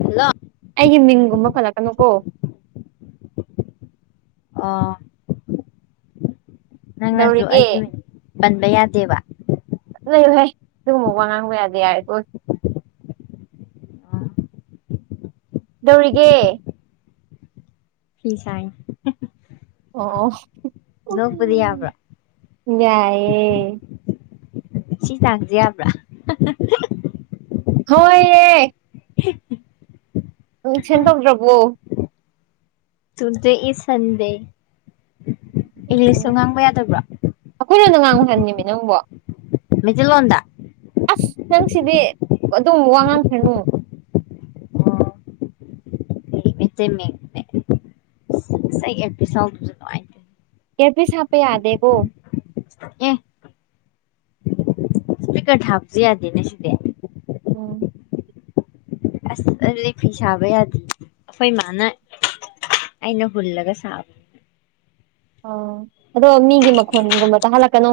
Hello ꯑꯩꯒꯤ ꯃꯤꯡꯒꯨꯝꯕ ꯄꯥꯜꯂꯛꯀꯅꯨꯀꯣ ꯑꯥ ꯅꯪꯅꯁꯨ ꯀꯩꯗꯧꯔꯤꯒꯦ ꯑꯩꯒꯤ ꯃꯤꯡ ꯄꯟꯕ ꯌꯥꯗꯦꯕ [unintelligible] ꯂꯩꯌꯨꯍꯦ ꯑꯗꯨꯒꯨꯝꯕ ꯋꯥ ꯉꯥꯡꯕ ꯌꯥꯗꯦ ꯌꯥꯔꯦꯀꯣ ꯑꯣ ꯀꯩꯗꯧꯔꯤꯒꯦ ꯐꯤ ꯁꯥꯏ ꯑꯣ ꯅꯣꯛꯄꯗꯤ ꯌꯥꯕ꯭ꯔꯥ ꯌꯥꯏꯌꯦ ꯁꯤ ꯇꯥꯡꯖꯦ ꯌꯥꯕ꯭ꯔꯥ ꯍꯣꯏ ꯌꯦ ꯃꯤꯛꯁꯟ ꯇꯧꯗ꯭ꯔꯕꯣ ꯇꯨꯗꯦ ꯏꯁ ꯁꯟꯗꯦ ꯏꯪꯂꯤꯁꯇ ꯉꯥꯡꯕ ꯌꯥꯗꯕ꯭ꯔꯣ ꯑꯩꯈꯣꯏ ꯂꯣꯟꯗ ꯉꯥꯡꯉꯣ ꯍꯥꯏꯕꯅꯤꯃꯤ ꯅꯪꯕꯣ ꯃꯩꯇꯩ ꯂꯣꯟꯗꯥ ꯑꯁ ꯅꯪꯁꯤꯗꯤ ꯑꯗꯨꯝ ꯋꯥ ꯉꯥꯡꯈ꯭ꯔꯅꯨ ꯃꯩꯇꯩꯃꯌꯦꯛꯅꯦ ꯑꯁ ꯑꯩ ꯑꯩꯌꯦꯔꯄꯤꯁ ꯌꯧꯗꯥ [unintelligible] ꯅꯨꯡꯉꯥꯏ ꯑꯦꯌꯔꯄꯤꯁ ꯍꯞꯄꯥ ꯌꯥꯗꯦꯀꯣ ꯑꯦ ꯏꯁꯄꯤꯀꯔ ꯊꯕꯥꯖꯨ ꯌꯥꯗꯦꯅꯦ ꯁꯤꯗꯦ ꯎꯝ ꯑꯁ ꯑꯗꯨꯗꯤ ꯐꯤ ꯁꯥꯕ ꯌꯥꯗꯦ ꯑꯩꯈꯣꯏ ꯏꯃꯥꯅ ꯑꯩꯅ ꯍꯨꯜꯂꯒ ꯁꯥꯕ ꯑꯣ ꯑꯗꯣ ꯃꯤꯒꯤ ꯃꯈꯣꯟꯒꯨꯝꯕ ꯇꯥꯍꯜꯂꯛꯀꯅꯣ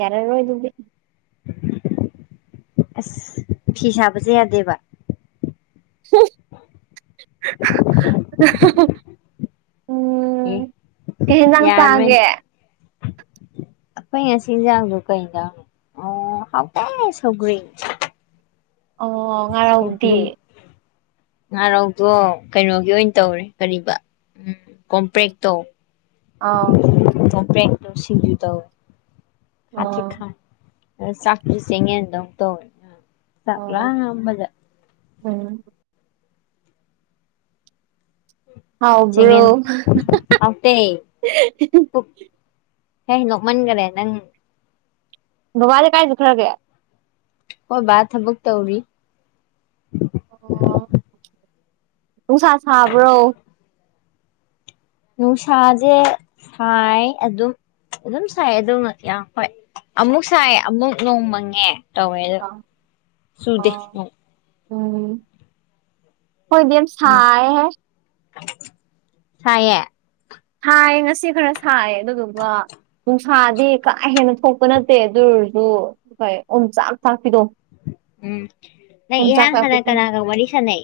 ꯌꯥꯔꯔꯣꯏ ꯑꯗꯨꯗꯤ ꯑꯁ ꯐꯤ ꯁꯥꯕꯖꯦ ꯌꯥꯗꯦꯕ [unintelligible] [unintelligible] ꯀꯩ ꯍꯦꯟꯖꯥꯡ ꯌꯥ [unintelligible] ꯅꯦ ꯆꯥꯒꯦ ꯑꯩꯈꯣꯏ ꯉꯁꯤ ꯏꯟꯖꯥꯡꯗꯣ ꯀꯩꯅꯣ ꯑꯣ ꯍꯥꯎꯇꯦ ꯁꯧꯒ꯭ꯔꯤ ꯑꯣ ꯉꯥꯔꯧꯗꯤ ꯁꯧꯒ꯭ꯔꯤ ꯉꯥꯔꯧꯗꯣ ꯀꯩꯅꯣꯒꯤ ꯑꯣꯏꯟ ꯇꯧꯔꯦ ꯀꯔꯤꯕ ꯀꯣꯝꯄ꯭ꯔꯦꯛꯇꯣ ꯑꯥꯎ ꯀꯣꯝꯄ꯭ꯔꯦꯛꯇꯣ ꯁꯤꯡꯖꯨ ꯇꯧꯋꯦ ꯈꯥꯇ꯭ꯔꯤꯛ ꯑꯥ ꯈꯥꯏ ꯆꯥꯛ ꯆꯦꯡꯌꯦꯟꯗꯧ ꯇꯧꯏ ꯆꯥꯛ ꯑꯥ ꯂꯥꯝꯕꯗꯥ ꯎꯝ ꯆꯦꯡꯌꯦꯟ ꯍꯥꯎꯕ꯭ꯔꯣ ꯍꯥꯎꯇꯦ ꯄꯨꯛ ꯑꯩ ꯅꯣꯛꯃꯟꯒ꯭ꯔꯦ ꯅꯪ ꯕꯕꯥꯗꯤ ꯀꯥꯏ ꯆꯠꯈ꯭ꯔꯒꯦ ꯈꯣꯏ ꯕꯥ ꯊꯕꯛ ꯇꯧꯔꯤ ꯑꯣ ꯅꯨꯡꯁꯥ ꯁꯥꯕ꯭ꯔꯣ ꯅꯨꯡꯁꯥꯖꯦ ꯁꯥꯏ ꯑꯗꯨꯝ ꯑꯗꯨꯝ ꯁꯥꯏ ꯑꯗꯨꯝ ꯌꯥꯝ ꯍꯣꯏ ꯑꯃꯨꯛ ꯁꯥꯏ ꯑꯃꯨꯛ ꯅꯣꯡ ꯃꯪꯉꯦ ꯇꯧꯋꯦ ꯑꯗꯣ [unintelligible] ꯆꯨꯗꯦ ꯑꯣ ꯅꯣꯡ ꯎꯝ ꯈꯣꯏꯗꯤ ꯌꯥꯝ ꯎꯝ ꯁꯥꯏ ꯍꯦ ꯁꯥꯏꯌꯦ ꯁꯥꯏ ꯉꯁꯤ ꯈꯔ ꯁꯥꯏ ꯑꯗꯨꯗꯨꯒ ꯅꯨꯡ ꯁꯥꯗꯤ ꯀꯥ ꯍꯦꯟꯅ ꯊꯣꯛꯄ ꯅꯠꯇꯦ ꯑꯗꯨ ꯑꯣꯏꯔꯖꯨ ꯍꯣꯏ ꯎꯣꯝꯆꯥꯛ ꯆꯥꯛꯄꯤꯗꯣ ꯎꯝ ꯅꯪ ꯑꯣꯝꯆꯥꯛ ꯏꯍꯥꯟ ꯆꯥꯛꯄꯤ ꯍꯥꯟꯅ ꯈꯪ ꯀꯅꯥꯒ ꯋꯥꯔꯤ ꯁꯥꯟꯅꯩ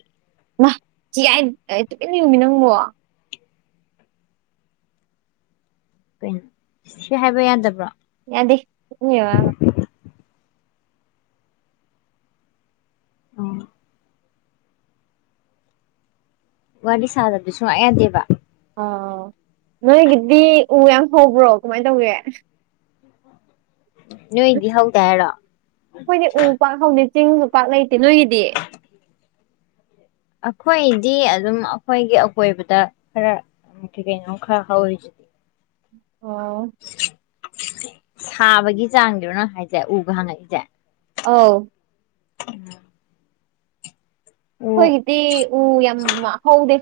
ꯃꯥ ꯆꯤꯌꯥꯏ ꯇꯨꯃꯤꯟꯅ ꯂꯩꯌꯣꯃꯤ ꯅꯪꯕꯣ ꯀꯩꯅꯣ ꯁꯤ ꯍꯥꯏꯕ ꯌꯥꯗꯕ꯭ꯔꯣ ꯌꯥꯗꯦ [unintelligible] ꯑꯣ ꯋꯥꯔꯤ ꯁꯥꯗꯕꯗꯤ ꯁꯨꯡꯌꯥ ꯌꯥꯗꯦꯕ ꯑꯣ ꯅꯣꯏꯒꯤꯗꯤ ꯎ ꯌꯥꯝ ꯍꯧꯕ꯭ꯔꯣ ꯀꯃꯥꯏ ꯇꯧꯒꯦ ꯅꯣꯏꯗꯤ ꯍꯧꯗꯦ ꯍꯥꯏꯔꯣ ꯑꯩꯈꯣꯏꯗꯤ ꯎ ꯄꯥꯛ ꯍꯧꯗꯦ ꯆꯤꯡꯁꯨ ꯄꯥꯛ ꯂꯩꯇꯦ ꯅꯣꯏꯒꯤꯗꯤ ꯑꯩꯈꯣꯏꯗꯤ ꯑꯗꯨꯝ ꯑꯩꯈꯣꯏꯒꯤ ꯑꯀꯣꯏꯕꯗ ꯈꯔ ꯀꯩ ꯀꯩꯅꯣꯝ ꯈꯔ ꯍꯧꯔꯤ ꯑꯣ ꯁꯥꯕꯒꯤ ꯆꯥꯡꯗꯨꯔꯣ ꯅꯪ ꯥꯏꯁꯦ ꯎꯕ ꯍꯪꯉꯛꯏꯁꯦ ꯑꯥꯎ [unintelligible] ꯎ ꯑꯩꯈꯣꯏꯒꯤꯗꯤ ꯎ ꯌꯥꯝ ꯍꯧꯗꯦ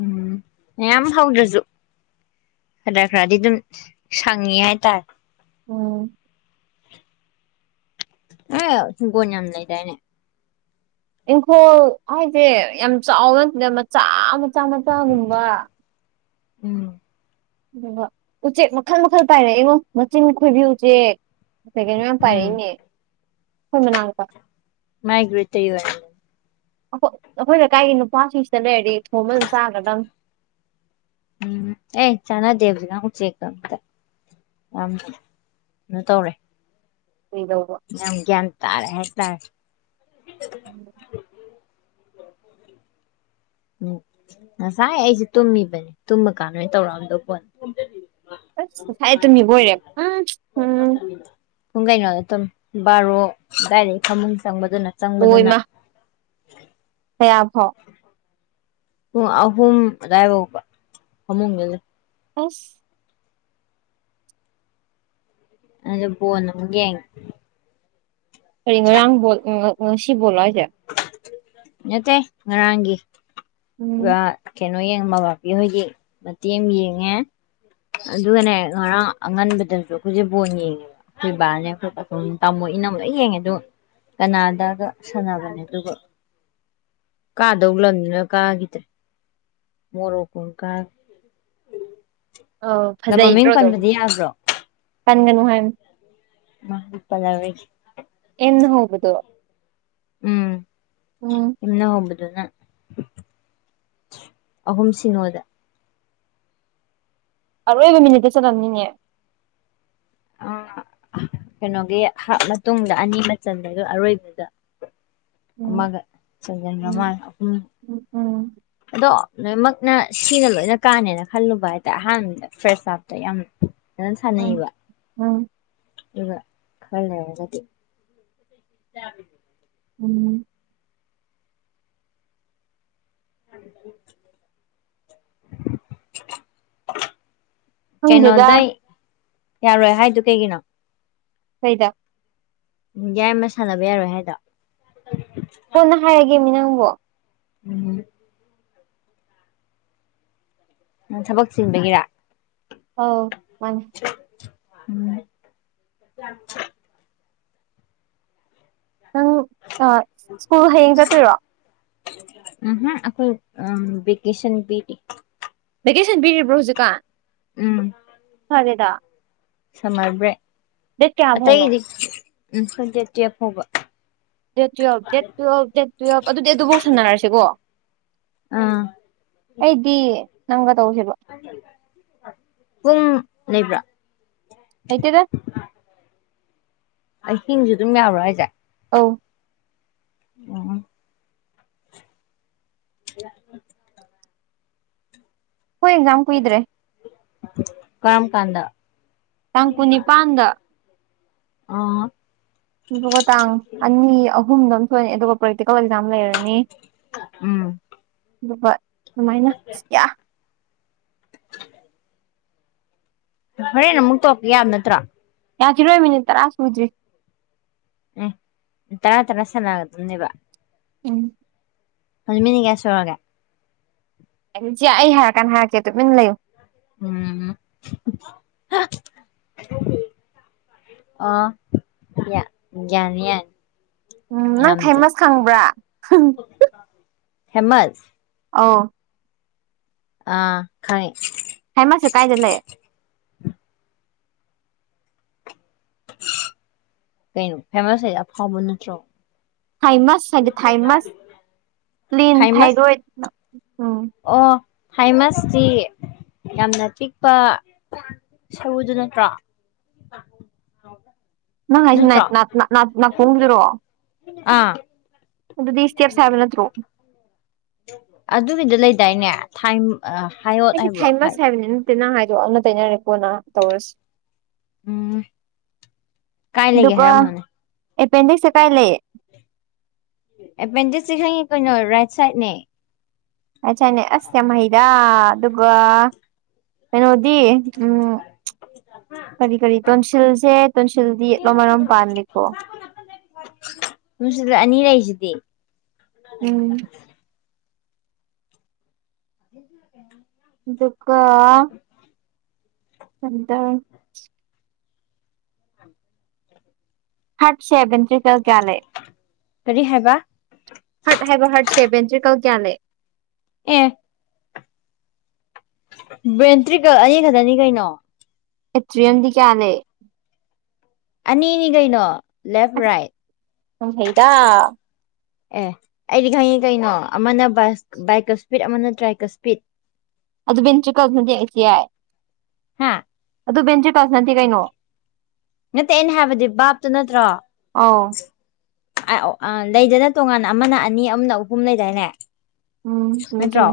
ꯎꯝ ꯃꯌꯥꯝ ꯍꯧꯗ꯭ꯔꯁꯨ ꯈꯔ ꯈꯔꯗꯤ ꯑꯗꯨꯝ ꯁꯪꯉꯤ ꯍꯥꯏꯇꯥꯔꯦ ꯑꯣ ꯍꯤꯡꯒꯣꯟ ꯌꯥꯝ ꯂꯩꯗꯥꯏꯅꯦ ꯏꯪꯈꯣꯜ ꯍꯥꯏꯁꯦ ꯌꯥꯝ ꯆꯥꯎꯕ ꯅꯠꯇꯦꯗ ꯃꯆꯥ ꯃꯆꯥ ꯃꯆꯥꯒꯨꯝꯕ ꯎꯝ ꯑꯣ ꯎꯆꯦꯛ ꯃꯈꯜ ꯃꯈꯜ ꯄꯥꯏꯔꯛꯏꯉꯣ ꯃꯆꯤꯟ ꯈꯣꯏꯕꯤ ꯎꯆꯦꯛ ꯀꯩꯀꯩꯅꯣ ꯃꯌꯥꯝ ꯎꯝ ꯄꯥꯏꯔꯛꯏꯅꯦ ꯑꯩꯈꯣꯏ ꯃꯅꯥꯛꯇ ꯃꯥꯏꯒꯤ [unintelligible] ꯑꯩꯈꯣꯏ ꯑꯩꯈꯣꯏ ꯂꯩꯀꯥꯏꯒꯤ ꯅꯨꯄꯥꯁꯤꯡꯁꯤꯗ ꯂꯩꯔꯗꯤ ꯊꯣꯡꯕ ꯑꯗꯨꯝ ꯆꯥꯒꯗꯝ ꯎꯝ ꯆꯥꯅꯗꯦ [unintelligible] ꯎꯆꯦꯛ ꯌꯥꯝ ꯀꯩꯅꯣ ꯇꯧꯔꯦ [unintelligible] ꯌꯥꯝ ꯒ꯭ꯌꯥꯟ ꯇꯥꯔꯦ ꯍꯥꯏꯇꯥꯔꯦ [inaudible] ꯎꯝ ꯉꯁꯥꯏ ꯑꯩꯁꯦ ꯇꯨꯝꯃꯤꯕꯅꯦ ꯇꯨꯝꯃ ꯀꯥꯟꯗꯣꯏ ꯇꯧꯔꯛꯑꯝꯗꯧ ꯄꯣꯠꯅꯦ ꯑꯁ ꯉꯁꯥꯏꯗꯩ ꯇꯨꯝꯃꯤꯕꯣꯏꯔꯦ ꯎꯝ ꯎꯝ ꯄꯨꯡ ꯀꯩꯅꯣꯗ ꯇꯨꯝꯃꯦ ꯕꯥꯔꯣ ꯑꯗꯥꯏꯗꯩ ꯐꯃꯨꯡ ꯆꯪꯕꯗꯨꯅ ꯆꯪꯕꯗꯨꯅ ꯑꯣꯏꯃꯥ ꯀꯌꯥ ꯐꯥꯎ ꯄꯨꯝ ꯑꯍꯨꯝ ꯑꯗꯥꯏꯐꯥꯎꯕ ꯐꯃꯨꯡꯗ ꯂꯩ ꯑꯁ ꯕꯣꯟ ꯑꯃꯨꯛ ꯌꯦꯡꯉꯦ ꯀꯔꯤ ꯉꯣꯏꯔꯥꯡ ꯕꯣꯜ ꯉꯁꯤ ꯕꯣꯜꯂꯣ ꯍꯥꯏꯁꯦ ꯅꯠꯇꯦ ꯉꯔꯥꯡꯒꯤ ꯎꯝ ꯀꯩꯅꯣ ꯌꯦꯡꯕ ꯕꯄꯦ ꯍꯣꯏꯒꯤ ꯃꯇꯦꯝ ꯑꯃ ꯌꯦꯡꯉꯦ ꯑꯗꯨꯒꯅꯦ ꯉꯔꯥꯡ ꯑꯉꯟꯕꯗꯁꯨ ꯑꯩꯈꯣꯏꯁꯦ ꯕꯣꯟ ꯌꯦꯡꯉꯦꯕ ꯑꯩꯈꯣꯏ ꯕꯥꯅꯦ ꯑꯩꯈꯣꯏ ꯇꯥꯝꯃꯣ ꯏꯅꯝꯃ ꯂꯣꯏ ꯌꯦꯡꯉꯦ ꯗꯣ ꯀꯅꯥꯗꯒ ꯁꯥꯟꯅꯕꯅꯦ [inaudible] ꯀꯗꯧ ꯂꯝꯗꯨꯅ ꯀꯒꯤꯗ꯭ꯔꯦ ꯃꯣꯔꯣ ꯀꯣ ꯅ ꯀꯒ꯭ꯔꯦ ꯑꯧ ꯂꯝ ꯃꯃꯤꯡ ꯐꯖꯩꯗ꯭ꯔꯣ ꯑꯗꯨꯝ ꯄꯟꯕꯗꯤ ꯌꯥꯕ꯭ꯔꯣ ꯀꯟꯒꯅꯨ ꯍꯥꯏ [unintelligible] ꯌꯦꯅꯅ ꯍꯧꯕꯗꯣ ꯎꯝ ꯎꯝ ꯎꯝꯅ ꯍꯣꯡꯕꯗꯨꯅ ꯑꯍꯨꯝ ꯁꯤꯅꯣꯗ ꯑꯔꯣꯏꯕ ꯃꯤꯅꯤꯠꯇ ꯆꯜꯂꯝꯅꯤꯅꯦ ꯑ ꯀꯩꯅꯣꯒꯤ ꯍꯥꯞ ꯃꯇꯨꯡꯗ ꯑꯅꯤꯃ ꯆꯟꯕꯒ ꯑꯔꯣꯏꯕꯗ ꯎꯝ ꯑꯃꯒ ꯆꯟꯖꯟꯒꯔꯃꯅꯦ ꯑꯍꯨꯝ ꯎ ꯎꯝ ꯑꯗꯣ ꯂꯣꯏꯅꯃꯛꯅ ꯁꯤꯅ ꯂꯣꯏꯅ ꯀꯥꯟꯅꯦꯅ ꯈꯜꯂꯨꯕ ꯍꯥꯏꯇꯔꯦ ꯑꯍꯥꯟꯕꯗ ꯐ꯭ꯔꯥꯁ ꯍꯞꯇ ꯌꯥꯝ ꯐꯖꯅ ꯁꯅꯩꯕ ꯍꯥꯎ ꯑꯗꯨꯒ ꯈꯔ ꯂꯩꯔ꯭ꯒꯗꯤ [unintelligible] ꯎꯝ [inaudible] ꯈꯪꯗꯦꯗ ꯀꯩꯅꯣꯗꯩ ꯌꯔꯣꯏ ꯍꯥꯏꯗꯨ ꯀꯩꯒꯤꯅꯣ ꯀꯩꯗ ꯎꯝ ꯌꯥꯏꯃ ꯁꯥꯟꯅꯕ ꯌꯔꯣꯏ ꯍꯥꯏꯗꯣ ꯀꯣꯟꯅ ꯍꯥꯏꯔꯒꯦ ꯃꯤ ꯅꯪꯕꯣ ꯥꯎꯝ ꯅꯪ ꯊꯕꯛ ꯆꯤꯟꯕꯒꯤꯔ ꯑꯧ ꯃꯅ‌ꯦ ꯎꯝ [unintelligible] ꯅꯪ ꯑ ꯁ꯭ꯀꯨꯜ ꯍꯩꯌꯦꯡ ꯆꯠꯇꯣꯏꯔꯣ ꯎ ꯍꯨꯝ ꯑꯩꯈꯣꯏ ꯎꯝ ꯚꯦꯀꯦꯁꯟ ꯄꯤꯔꯤ ꯚꯦꯀꯦꯁꯟ ꯄꯤꯔꯤꯕ꯭ꯔꯣ ꯍꯧꯖꯤꯛꯀꯥꯟ ꯎꯝ ꯐꯔꯦꯗ ꯁꯃꯔ ꯕ꯭ꯔꯦꯛ ꯗꯦꯠ ꯀꯌꯥ ꯐꯥꯎꯅꯣ ꯑꯇꯩꯗꯤ ꯎꯝ ꯗꯦꯠ ꯇꯨꯌꯦꯞ ꯐꯥꯎꯕ date twelve date twelve date twelve ꯑꯗꯨꯗꯤ ꯑꯗꯨꯕꯧ ꯁꯥꯟꯅꯔꯁꯤꯀꯣ ꯑꯥ ꯑꯩꯗꯤ ꯅꯪꯒ ꯇꯧꯁꯦꯕ ꯄꯨꯡ ꯂꯩꯩꯕ꯭ꯔꯥ ꯂꯩꯇꯦꯗ ꯑꯥꯏꯇꯤꯟ ꯖꯨ ꯑꯗꯨꯝ ꯌꯥꯕ꯭ꯔ ꯍꯥꯏꯖꯦ ꯑꯧ ꯎꯝ [inaudible] ꯑꯈꯣꯢ ꯑꯦꯛꯖꯥꯝ ꯀꯨꯏꯗ꯭ꯔꯦ ꯀꯔꯝ ꯀꯥꯟꯗ ꯇꯥꯡ ꯀꯨꯟꯅꯤꯄꯥꯟꯗ ꯑꯥ ꯑꯗꯨꯒ ꯇꯥꯡ ꯑꯅꯤ ꯑꯍꯨꯝꯗ ꯑꯃ ꯊꯣꯛꯑ‌ꯦ ꯑꯗꯨꯒ ꯄ꯭ꯔꯦꯛꯇꯤꯀꯦꯜ ꯑꯦꯛꯖꯥꯝ ꯂꯩꯔꯅꯤ ꯎꯝ ꯑꯗꯨꯒ ꯑꯗꯨꯃꯥꯏꯅ ꯑꯁ ꯌꯥ ꯍꯣꯔꯦꯟ ꯑꯃꯨꯛ ꯇꯧꯔꯛ ꯀ‌ꯦ ꯌꯥꯕ ꯅꯠꯇ꯭ꯔꯥ ꯌꯥꯈꯤꯔꯣꯏ ꯃꯤꯅꯤꯠ ꯇꯔꯥ ꯁꯨꯗ꯭ꯔꯤ ꯑ‌ꯦ ꯇꯔꯥ ꯇꯔꯥ ꯁꯥꯟꯅꯒꯗꯝ ꯅꯦꯕ ꯎꯝ ꯍ‌ꯣꯏ ꯃꯤꯅꯤꯠ ꯀꯌꯥ ꯁꯨꯔꯒ‌ꯦ ꯑꯩꯆꯦ ꯑꯩ ꯍꯥꯏꯔ ꯀꯥꯟ ꯍꯥꯏꯔꯛꯀꯦ ꯇꯨꯃꯤꯟ ꯂꯩꯌꯨ ꯎꯝ ꯑ‌ꯣ ꯌꯥ ꯌꯥꯔ‌ꯦ ꯌꯥꯔ‌ꯦ ꯎꯝ ꯅꯪ ꯊꯥꯏꯃꯁ ꯈꯪꯕ꯭ꯔꯥ ꯍꯦꯃꯁ ꯑꯥꯎ ꯑ ꯈꯪꯉ‌ꯦ ꯍꯦꯃꯁꯁꯦ ꯀꯥꯏꯗ ꯂꯩ ꯀꯩꯅꯣ ꯐꯦꯃꯁ ꯍꯥꯏ ꯗꯤ ꯑꯐꯥꯎꯕ ꯅꯠꯇ꯭ꯔꯣ ꯊꯥꯏꯃꯁ ꯍꯥꯏꯗꯤ ꯊꯥꯏꯃꯁ ꯄ꯭ꯂꯦꯟ ꯊꯥꯏꯃꯁ ꯊꯥꯏꯔꯣꯏꯗ ꯎꯝ ꯑꯣ ꯊꯥꯏꯃꯁꯇꯤ ꯌꯥꯝꯅ ꯄꯤꯛꯄ ꯁꯔꯨꯗꯨ ꯅꯠꯇ꯭ꯔꯣ ꯅꯪ ꯍꯥꯏꯁꯤ ꯅꯠꯇ꯭ꯔꯣ ꯅꯥꯀꯣꯡꯗꯨꯔꯣ ꯑꯥ ꯑꯣ ꯗꯤꯁ ꯇꯤꯌꯥꯐ ꯁꯕꯦꯟ ꯑꯗꯨ ꯑꯗꯨꯒꯤꯗ ꯂꯩꯗꯥꯏꯅꯦ ꯍꯥꯏꯌꯣꯠ ꯍꯥꯏꯕ꯭ꯔꯣ ꯇꯅ ꯍꯥꯏꯗꯣ ꯑꯃꯅ ꯇꯩꯅꯔꯦꯀꯣꯅ ꯇꯧꯔꯁꯤ ꯎꯝ ꯀꯥꯏ ꯂꯩꯒꯦ ꯑꯗꯨꯒꯀ ꯍꯥꯏꯔꯝꯃꯣꯅꯦ ꯑꯦꯄꯦꯟꯗꯤꯛꯁꯀꯥꯏ ꯂꯩ ꯑꯦꯄꯦꯟꯗꯤꯛꯁꯦ ꯈꯪꯉꯤ ꯀꯩꯅꯣ ꯔꯥꯏꯠ ꯁꯥꯏꯠꯅꯦ ꯍꯥꯏ ꯁꯅꯦ ꯑꯁ ꯌꯥꯝꯌꯥꯝꯃꯩꯗ ꯑꯗꯨꯒ ꯀꯩꯅꯣꯗꯤ ꯎꯝ ꯀꯔꯤ ꯀꯔꯤ ꯇꯣꯟꯁꯤꯜꯁꯦ ꯇꯣꯟꯁꯤꯜꯗꯤꯠꯂꯣ ꯃꯔꯣꯝ ꯄꯥꯂ ꯀꯣ ꯅꯨꯡꯁꯤꯗ ꯑꯅꯤ ꯂꯩꯁꯤꯗꯤ ꯎꯝ [inaudible] ꯑꯗꯨꯒꯗꯨꯀ ꯑꯗ ꯍꯥꯠꯁꯦꯕꯟꯦ ꯀꯔꯤ ꯍꯥꯏꯕ ꯍꯔꯠ ꯍꯥꯏꯕ ꯍꯔꯠꯁꯦ ꯕꯦꯟꯇ꯭ꯔꯤꯀꯜ ꯀꯌꯥ ꯂꯩ ꯑꯦ ꯕꯦꯟꯇ꯭ꯔꯤꯛꯀꯛ ꯑꯅꯤ ꯈꯛꯇꯅꯤ ꯀꯩꯅꯣ ꯑꯦꯇ꯭ꯔꯤꯑꯝꯗꯤ ꯀꯌꯥꯂꯦ ꯑꯅꯤ ꯑꯅꯤ ꯀꯩꯅꯣ ꯂꯦꯐ ꯑꯁ ꯔꯥꯏꯠ ꯌꯥꯝ ꯍꯩꯗ ꯑꯦ ꯑꯩꯗꯤ ꯈꯪꯉꯤ ꯀꯩꯅꯣ ꯑꯃꯅ ꯕꯥꯏ ꯕꯥꯏꯛꯀ ꯏꯁꯄꯤꯠ ꯑꯃꯅ ꯇ꯭ꯔꯥꯏꯀ ꯏꯁꯄꯤꯠ ꯑꯗꯨ ꯕꯦꯟꯇ꯭ꯔꯤꯀꯜꯁꯅꯗꯤ ꯑꯩꯁꯦ ꯌꯥꯏ ꯍꯥ ꯑꯗꯨ ꯚꯦꯟꯇ꯭ꯔꯤꯀꯜꯁ ꯅꯗꯤ ꯀꯩꯅꯣ ꯅꯠꯇꯦ ꯑꯩꯅ ꯍꯥꯏꯕꯗꯤ ꯕꯥꯞꯇꯨ ꯅꯠꯇ꯭ꯔꯣ ꯑꯧ ꯂꯩꯗꯅ ꯇꯣꯉꯥꯟ ꯑꯃꯅ ꯑꯅꯤ ꯑꯃꯅ ꯑꯍꯨꯝ ꯂꯩꯗꯥꯏꯅꯦ ꯎꯝ ꯆꯃꯦꯃꯦ ꯅꯠꯇ꯭ꯔꯣ ꯆꯃꯦ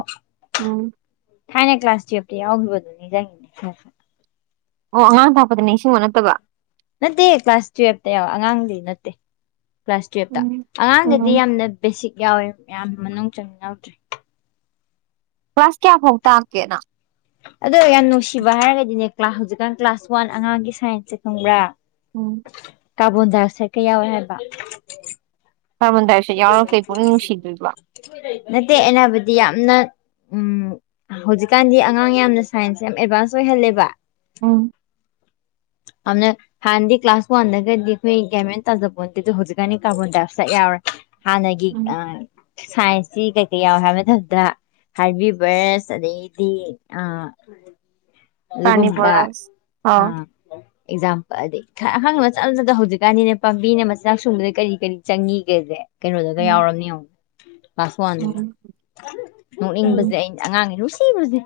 ꯎꯝ ꯊꯥꯏꯅ ꯀ꯭ꯂꯥꯁꯁꯤꯎꯈꯤꯕꯕꯗꯨꯖꯪ ꯑꯣ ꯑꯉꯥꯡ ꯊꯥꯛꯄꯗ ꯅꯤꯡꯁꯤꯡꯕ ꯅꯠꯇꯕ ꯅꯠꯇꯦ ꯀ꯭ꯂꯥꯁ ꯇꯨꯌꯦꯜꯞꯇ ꯌꯥꯎꯕ ꯑꯉꯥꯡꯗꯤ ꯅꯠꯇꯦ ꯀ꯭ꯂꯥꯁ ꯇꯨꯌꯦꯜꯞꯇ ꯎꯝ ꯎꯝ ꯑꯉꯥꯡꯗꯗꯤ ꯌꯥꯝꯅ ꯕꯦꯁꯤꯛ ꯌꯥꯎꯋꯦ ꯃꯌꯥꯝ ꯃꯅꯨꯡ ꯆꯪ ꯌꯥꯎꯗ꯭ꯔꯦ ꯀ꯭ꯂꯁ ꯀꯌꯥꯐꯥꯎ ꯇꯥꯛꯀꯦꯅ ꯑꯗꯣ ꯌꯥꯝ ꯅꯨꯡꯁꯤꯕ ꯍꯥꯏꯔꯒꯗꯤꯅꯦ ꯀ꯭ꯂꯥꯁ ꯍꯧꯖꯤꯛꯀꯥꯟ ꯀ꯭ꯂꯥꯁ ꯋꯥꯟ ꯑꯉꯥꯡꯒꯤ ꯁꯥꯏꯟꯁꯁꯦ ꯈꯪꯕ꯭ꯔꯥ ꯎꯝ ꯀꯥꯕꯣꯟꯗꯥꯔꯁꯦ ꯀꯩꯌꯥꯎꯋꯦ ꯍꯥꯏꯕ ꯍꯔꯃꯟꯗꯔꯁ ꯌꯥꯎꯔ ꯐꯦ ꯄꯨ ꯅꯨꯡꯁꯤꯗꯣꯏꯕ ꯅꯠꯇꯦ ꯑꯅꯥꯕꯨꯗꯤ ꯌꯥꯝꯅ ꯎꯝ ꯍꯧꯖꯤꯛꯀꯥꯟꯗꯤ ꯑꯉꯥꯡ ꯌꯥꯝꯅ ꯁꯥꯏꯟꯁ ꯌꯥꯝ ꯑꯦꯗꯚꯥꯟꯁ ꯑꯣꯏꯍꯜꯂꯦꯕ ꯑꯝ ꯑꯅ ꯍꯥꯟꯅꯗꯤ ꯀ꯭ꯂꯥꯁ ꯋꯥꯟꯗꯒꯗꯤ ꯑꯩꯈꯣꯏ ꯒꯃꯦꯟ ꯇꯥꯖꯕꯗ ꯍꯧꯖꯤꯛꯀꯥꯟꯅꯤ ꯀꯥꯔꯕꯣꯟ ꯇꯥꯏꯞꯇꯛ ꯌꯥꯎꯔꯦ ꯍꯥꯟꯅꯒꯤ ꯎꯝ ꯁꯥꯏꯟꯁꯁꯤ ꯀꯩꯀꯩ ꯌꯥꯎꯋꯦ ꯍꯥꯏꯕ ꯃꯇꯝꯗ ꯍꯥꯏꯕꯤꯕꯁ ꯑꯗꯩꯗꯤ ꯑꯥ ꯑꯗꯨ ꯀꯝꯕ ꯀꯥꯔꯅꯤꯕꯣꯔꯁ ꯑ ꯑꯥꯎ ꯑꯦꯛꯖꯥꯝꯄꯜ ꯑꯗꯩ ꯈ ꯑꯉꯥꯡ ꯃ ꯆꯠ ꯑꯃꯗ ꯍꯧꯖꯤꯛꯀꯥꯟꯗꯤꯅꯦ ꯄꯥꯝꯕꯤꯅ ꯃꯆꯥꯛ ꯁꯨꯡꯕꯗ ꯀꯔꯤ ꯀꯔꯤ ꯆꯪꯏ ꯦꯁꯦ ꯀꯩꯅꯣꯗꯨꯒ ꯎꯝ ꯌꯥꯎꯔꯝꯅꯦ ꯀ꯭ꯂꯥꯁ ꯋꯥꯟꯗꯨꯒ ꯎꯝ ꯎꯝ ꯅꯣꯛꯅꯤꯡꯕꯁꯦ ꯑ ꯑꯉꯥꯡꯅꯤꯅꯨꯡ ꯁꯤꯔꯨꯁꯦ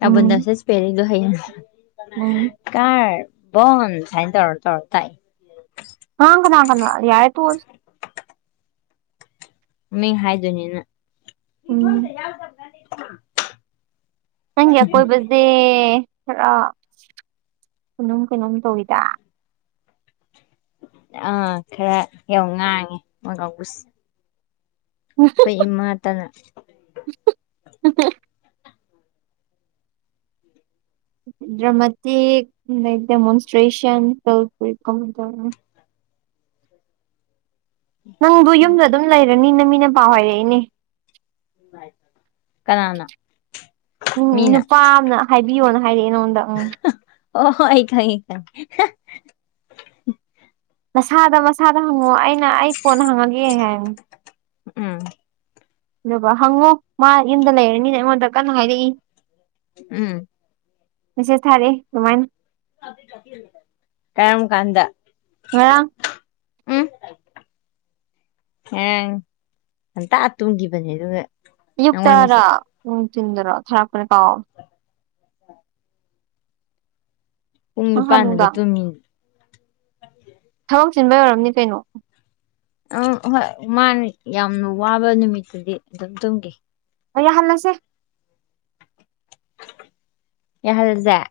ꯅꯥꯕꯟꯗ ꯎꯝ ꯁꯁꯄꯦꯔꯏꯗꯣ ꯍꯩꯌꯦ ꯎꯝ ꯀꯥꯔ ꯟ ꯁꯥꯏꯅ ꯇꯔꯣ ꯇꯔꯣ ꯇꯥꯏ ꯍꯪ ꯀꯅꯥ ꯀꯅꯥ ꯌꯥꯏ ꯇꯣ ꯃꯤꯡ ꯍꯥꯏꯗꯣꯏꯅꯤꯅ ꯎꯝ ꯅꯪꯒꯤ ꯑꯀꯣꯏꯕꯁꯦ ꯈꯔ ꯀꯅꯨꯡꯣꯝ ꯀꯩꯅꯣꯝ ꯇꯧꯋꯤꯗ ꯑꯥ ꯈꯔ ꯌ ꯉꯥꯡꯉꯦ ꯃꯁ ꯏꯃꯥ ꯇꯅ ꯭ꯔ ꯃ ꯗꯦꯃꯣꯣꯟꯁꯇ꯭ꯔꯦꯁꯟ ꯇꯧ ꯅꯪꯕꯨ ꯌꯨꯝꯗ ꯑꯗꯨꯝ ꯂꯩꯔꯅꯤꯅ ꯃꯤꯅ ꯄꯥꯎ ꯍꯥꯏꯔꯛꯏꯅꯦ꯫ ꯀꯅꯥꯅꯣ ꯎꯝ ꯃꯤꯅ ꯅꯨꯄꯥ ꯑꯃꯅ ꯍꯥꯏꯕꯤꯌꯣꯅ ꯍꯥꯏꯔꯛꯑꯦ ꯑꯩꯉꯣꯟꯗ ꯑꯣ ꯍꯣ ꯑꯩꯈꯥꯏꯥꯏ ꯅꯁꯥꯗ ꯃꯁꯥꯗ ꯍꯪꯉꯑꯣ ꯑꯩꯅ ꯑꯩ ꯀꯣꯟꯅ ꯍꯪꯉꯒꯦ ꯍꯥꯏ ꯎꯝ ꯑꯗꯨꯒ ꯍꯪꯉꯣ ꯃꯥ ꯌꯨꯝꯗ ꯂꯩꯔꯅꯤꯅ ꯑꯩꯉꯣꯟꯗ ꯀꯟꯅ ꯍꯥꯏꯔꯛꯏ꯫ ꯎꯝ ꯃꯦꯆꯦꯁ ꯊꯥꯔꯛꯑꯦ ꯑꯗꯨꯃꯥꯏꯅ ꯀꯔꯝ ꯀꯥꯟꯗ ꯉꯔꯥꯡ ꯎꯝ ꯑ ꯍꯟꯇꯥ ꯇꯨꯝꯈꯤꯕꯅꯦ ꯑꯗꯨꯒ ꯅꯪꯉꯣꯟꯗ ꯑꯌꯨꯛꯇꯔ ꯃꯦꯁꯦꯁ ꯎꯅꯨꯡ ꯇꯤꯟꯗꯔꯣ ꯊꯥꯔꯛꯄꯅꯦ ꯀꯥꯎꯑꯣ ꯄꯨꯡ ꯅꯍꯥꯟ ꯅꯤꯄꯥꯟꯗ ꯅꯨꯡꯗꯥꯡ ꯇꯨꯝꯃꯤ꯫ ꯊꯕꯛ ꯆꯤꯟꯕ ꯑꯣꯏꯔꯝꯅꯤ ꯀꯩꯅꯣ꯫ ꯑꯝ ꯍꯣꯏ ꯃꯥꯅ ꯌꯥꯝꯅ ꯋꯥꯕ ꯅꯨꯃꯤꯠꯇꯨꯗꯤ ꯑꯗꯨꯝ ꯇꯨꯝꯒꯦ꯫ ꯌꯥꯍꯜꯂꯁꯦ꯫ ꯌꯥꯍꯜꯖ